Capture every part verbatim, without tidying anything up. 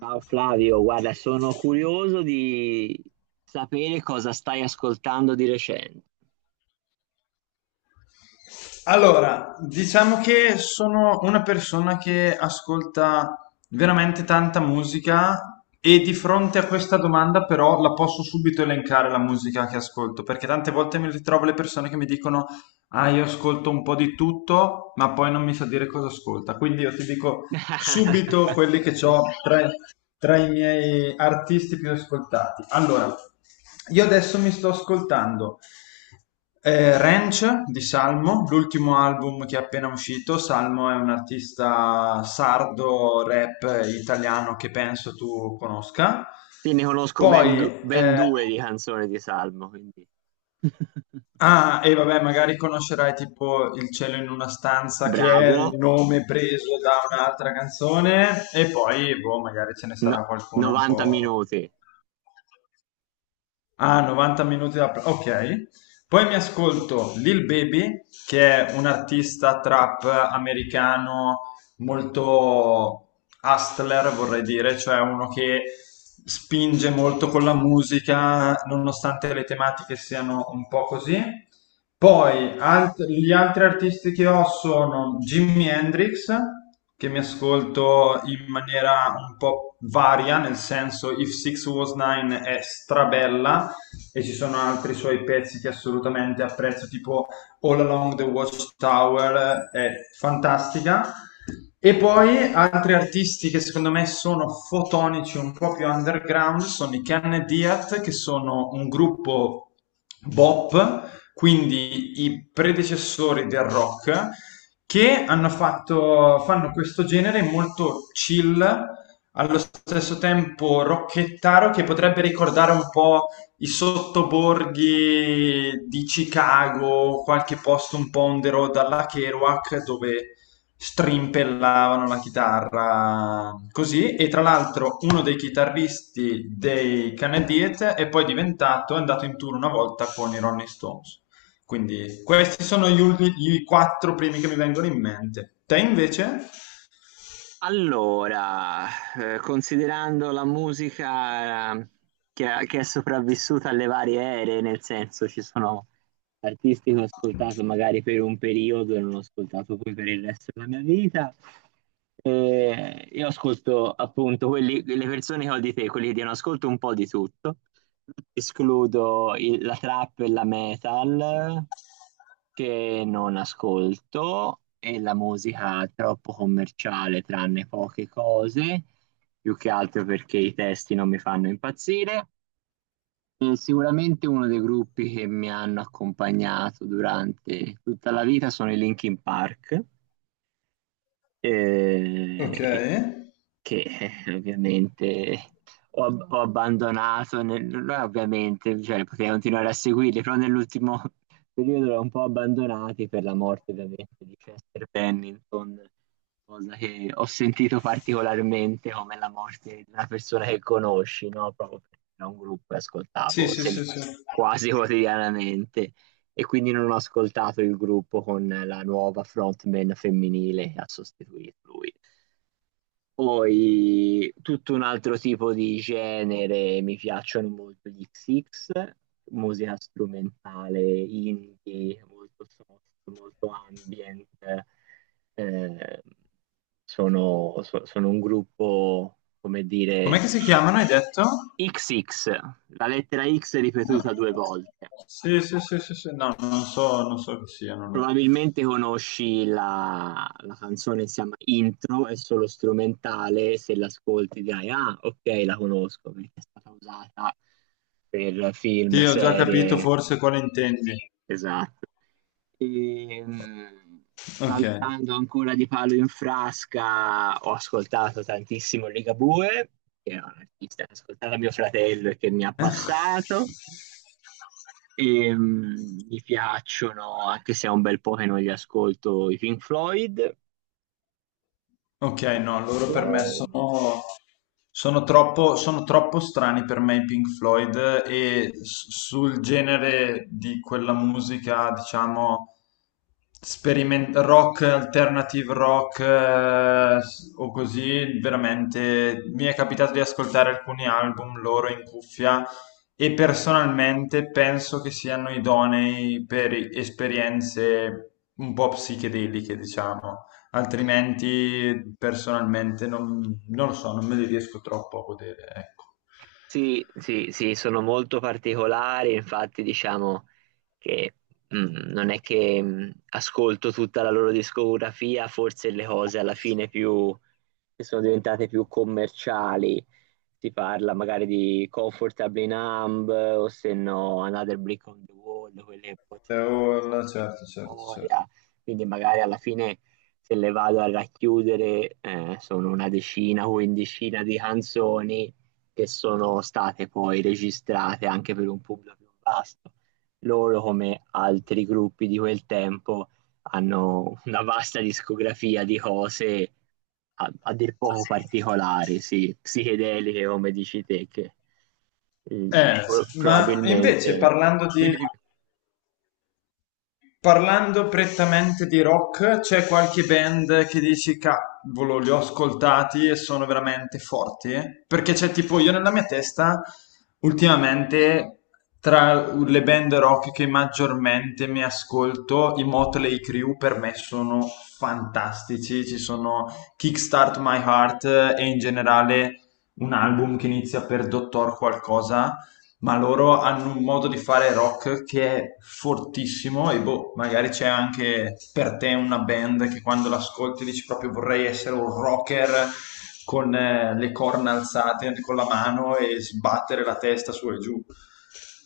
Ciao Flavio, guarda, sono curioso di sapere cosa stai ascoltando di recente. Allora, diciamo che sono una persona che ascolta veramente tanta musica e di fronte a questa domanda però la posso subito elencare la musica che ascolto, perché tante volte mi ritrovo le persone che mi dicono, ah, io ascolto un po' di tutto, ma poi non mi sa dire cosa ascolta. Quindi io ti dico subito quelli che ho tra, tra i miei artisti più ascoltati. Allora, io adesso mi sto ascoltando eh, Ranch di Salmo, l'ultimo album che è appena uscito. Salmo è un artista sardo, rap eh, italiano che penso tu conosca. Sì, ne conosco ben, du- Poi, ben eh, due di canzoni di Salmo, quindi ah, e vabbè, magari conoscerai tipo Il cielo in una stanza, che è bravo. il nome preso da un'altra canzone, e poi, boh, magari ce ne No- sarà qualcuno un novanta po'. minuti. Ah, novanta minuti da... Ok. Poi mi ascolto Lil Baby, che è un artista trap americano molto hustler, vorrei dire, cioè uno che spinge molto con la musica, nonostante le tematiche siano un po' così. Poi alt- gli altri artisti che ho sono Jimi Hendrix, che mi ascolto in maniera un po' varia, nel senso If Six Was Nine è strabella, e ci sono altri suoi pezzi che assolutamente apprezzo, tipo All Along the Watchtower, è fantastica. E poi altri artisti che secondo me sono fotonici, un po' più underground, sono i Ken Diat, che sono un gruppo bop, quindi i predecessori del rock, che hanno fatto, fanno questo genere molto chill, allo stesso tempo rocchettaro, che potrebbe ricordare un po' i sottoborghi di Chicago, qualche posto un po' on the road alla Kerouac dove strimpellavano la chitarra così e tra l'altro uno dei chitarristi dei Canadiet è poi diventato, è andato in tour una volta con i Rolling Stones. Quindi questi sono gli, ultimi, i quattro primi che mi vengono in mente. Te invece? Allora, eh, considerando la musica eh, che, che è sopravvissuta alle varie ere, nel senso ci sono artisti che ho ascoltato magari per un periodo e non ho ascoltato poi per il resto della mia vita. Eh, io ascolto appunto quelli, le persone che ho di te, quelli che diano ascolto un po' di tutto. Escludo il- la trap e la metal che non ascolto e la musica troppo commerciale, tranne poche cose, più che altro perché i testi non mi fanno impazzire. E sicuramente uno dei gruppi che mi hanno accompagnato durante tutta la vita sono i Linkin Park, Ok. eh, che, eh, ovviamente ho, ab- ho abbandonato. Nel- non è ovviamente, cioè, potrei continuare a seguirli, però nell'ultimo periodo l'ho un po' abbandonati per la morte ovviamente di Chester Bennington, cosa che ho sentito particolarmente come la morte di una persona che conosci, no? Proprio perché era un gruppo che Sì, ascoltavo sì, se- sì, sì. quasi quotidianamente, e quindi non ho ascoltato il gruppo con la nuova frontman femminile che ha sostituito lui. Poi tutto un altro tipo di genere, mi piacciono molto gli X X, musica strumentale, indie, molto soft, molto ambient. Eh, sono, so- Sono un gruppo, come Com'è dire, che si chiamano, hai detto? X X, la lettera X No. ripetuta due volte. Sì, sì, sì, sì, sì, no, non so, non so chi siano loro. Probabilmente conosci la, la canzone, si chiama Intro, è solo strumentale. Se l'ascolti dirai, ah, ok, la conosco, perché è stata usata per film, Sì, ho già capito serie, forse quale intendi. esatto. E, mh, Ok. saltando ancora di palo in frasca, ho ascoltato tantissimo Ligabue, che è un artista che ho ascoltato a mio fratello e che mi ha Eh? passato. E, mm, mi piacciono, anche se è un bel po' che non li ascolto, i Pink Floyd. Ok, no, loro per me Floyd. sono, sono troppo, sono troppo strani per me i Pink Floyd e s- sul genere di quella musica, diciamo, speriment- rock, alternative rock eh, s- o così, veramente mi è capitato di ascoltare alcuni album loro in cuffia e personalmente penso che siano idonei per esperienze un po' psichedeliche, diciamo. Altrimenti, personalmente, non, non lo so, non me li riesco troppo a godere, ecco. Sì, sì, sì, sono molto particolari, infatti diciamo che, mm, non è che, mm, ascolto tutta la loro discografia. Forse le cose alla fine più, che sono diventate più commerciali, si parla magari di Comfortably Numb o se no Another Brick on the Wall, quelle forse Eh, un po' oh, pensate no, alla certo, certo, certo. storia. Quindi magari alla fine, se le vado a racchiudere, eh, sono una decina o quindicina di canzoni che sono state poi registrate anche per un pubblico più vasto. Loro, come altri gruppi di quel tempo, hanno una vasta discografia di cose a, a dir poco particolari, sì, psichedeliche come dici te, che eh, Eh, pro- ma invece probabilmente... parlando di Dimmi, dimmi. Parlando prettamente di rock, c'è qualche band che dici cavolo, li ho ascoltati e sono veramente forti? Eh? Perché c'è tipo io nella mia testa, ultimamente, tra le band rock che maggiormente mi ascolto, i Motley Crue per me sono fantastici. Ci sono Kickstart My Heart eh, e in generale un album che inizia per Dottor qualcosa, ma loro hanno un modo di fare rock che è fortissimo e boh, magari c'è anche per te una band che quando l'ascolti dici proprio vorrei essere un rocker con eh, le corna alzate con la mano e sbattere la testa su e giù.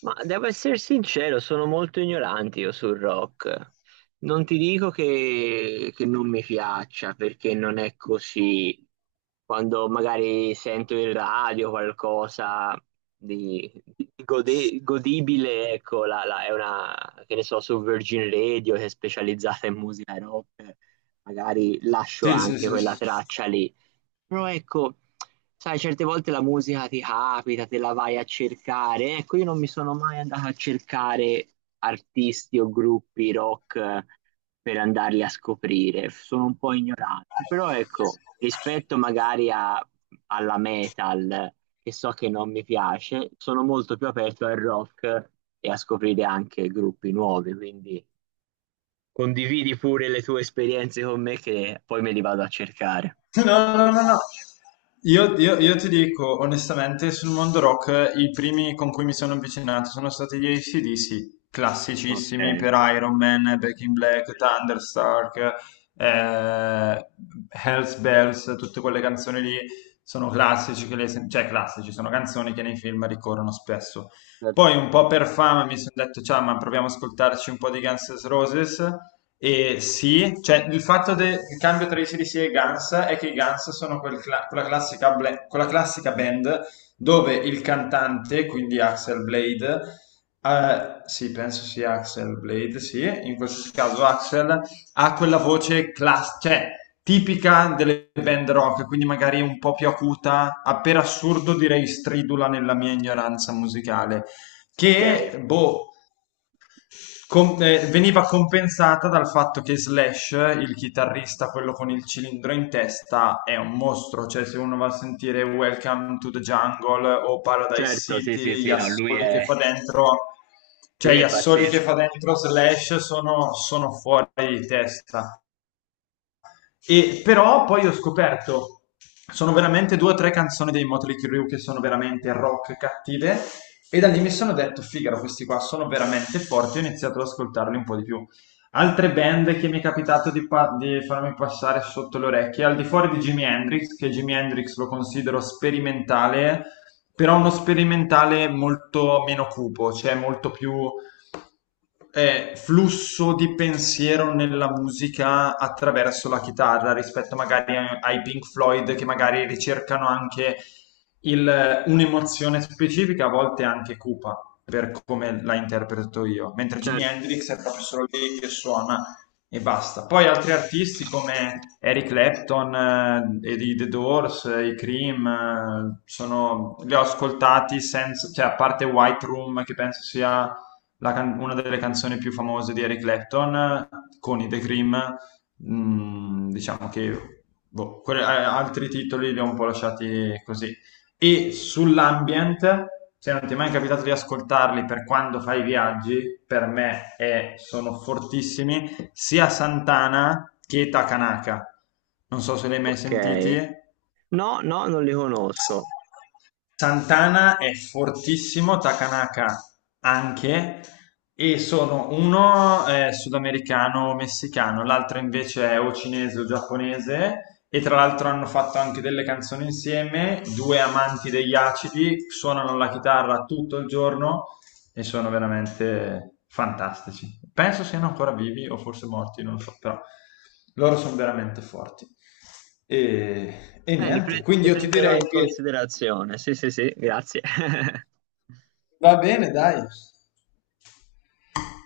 Ma devo essere sincero, sono molto ignorante io sul rock. Non ti dico che, che non mi piaccia, perché non è così. Quando magari sento in radio qualcosa di, di gode- godibile, ecco, la- la- è una, che ne so, su Virgin Radio, che è specializzata in musica rock, magari lascio Sì, sì, anche sì, quella sì. traccia lì. Però ecco, sai, certe volte la musica ti capita, te la vai a cercare. Ecco, io non mi sono mai andata a cercare artisti o gruppi rock, eh, per andarli a scoprire. Sono un po' ignorante. Però ecco, rispetto magari a- alla metal, che so che non mi piace, sono molto più aperto al rock e a scoprire anche gruppi nuovi. Quindi condividi pure le tue esperienze con me, che poi me li vado a cercare. No, no, no, no. Io, io- io ti dico onestamente, sul mondo rock i primi con cui mi sono avvicinato sono stati gli A C/D C, classicissimi Ok, per Iron Man, Back in Black, Thunderstark, eh, Hells Bells, tutte quelle canzoni lì sono classici, che le sen- cioè classici, sono canzoni che nei film ricorrono spesso. Poi certo. un po' per fama mi sono detto, ciao, ma proviamo ad ascoltarci un po' di Guns N' Roses e sì, cioè il fatto del cambio tra i C D C e i Guns è che i Guns sono quel cla- quella classica, bla- quella classica band dove il cantante, quindi Axel Blade, eh, sì, penso sia Axel Blade, sì, in questo caso Axel ha quella voce class- cioè, tipica delle band rock, quindi magari un po' più acuta, a per assurdo direi stridula nella mia ignoranza musicale, Ok, che boh, com- eh, veniva compensata dal fatto che Slash, il chitarrista, quello con il cilindro in testa, è un mostro. Cioè, se uno va a sentire Welcome to the Jungle o Paradise certo, sì, sì, City, gli sì. No, lui assoli è, che fa dentro, cioè lui gli è assoli che pazzesco. fa dentro Slash sono, sono fuori di testa. E però poi ho scoperto, sono veramente due o tre canzoni dei Motley Crue che sono veramente rock cattive e da lì mi sono detto, figaro, questi qua sono veramente forti, ho iniziato ad ascoltarli un po' di più. Altre band che mi è capitato di, pa- di farmi passare sotto le orecchie, al di fuori di Jimi Hendrix, che Jimi Hendrix lo considero sperimentale, però uno sperimentale molto meno cupo, cioè molto più eh, flusso di pensiero nella musica attraverso la chitarra rispetto magari a- ai Pink Floyd che magari ricercano anche il- un'emozione specifica, a volte anche cupa, per come la interpreto io, mentre Jimi Certo. Hendrix è proprio solo lì che suona e basta. Poi altri artisti come Eric Clapton, eh, e i The Doors, eh, i Cream, eh, sono- li ho ascoltati senza, cioè a parte White Room che penso sia la can- una delle canzoni più famose di Eric Clapton con i The Cream, mh, diciamo che boh, que- eh, altri titoli li ho un po' lasciati così. E sull'ambient, se non ti è mai capitato di ascoltarli per quando fai i viaggi, per me è- sono fortissimi, sia Santana che Takanaka. Non so se li hai mai Ok. sentiti. No, no, non li conosco. Santana è fortissimo, Takanaka anche, e sono uno è sudamericano o messicano, l'altro invece è o cinese o giapponese, e tra l'altro hanno fatto anche delle canzoni insieme, due amanti degli acidi, suonano la chitarra tutto il giorno e sono veramente fantastici. Penso siano ancora vivi o forse morti, non so, però loro sono veramente forti. E, e Eh, li, niente, pre- quindi li io ti prenderò direi in che considerazione. Sì, sì, sì, grazie. va bene, dai.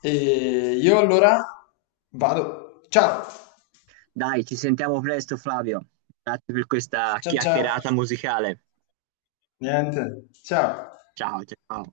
E io allora vado. Ciao. Dai, ci sentiamo presto, Flavio. Grazie per questa Ciao ciao. chiacchierata musicale. Niente. Ciao. Ciao, ciao.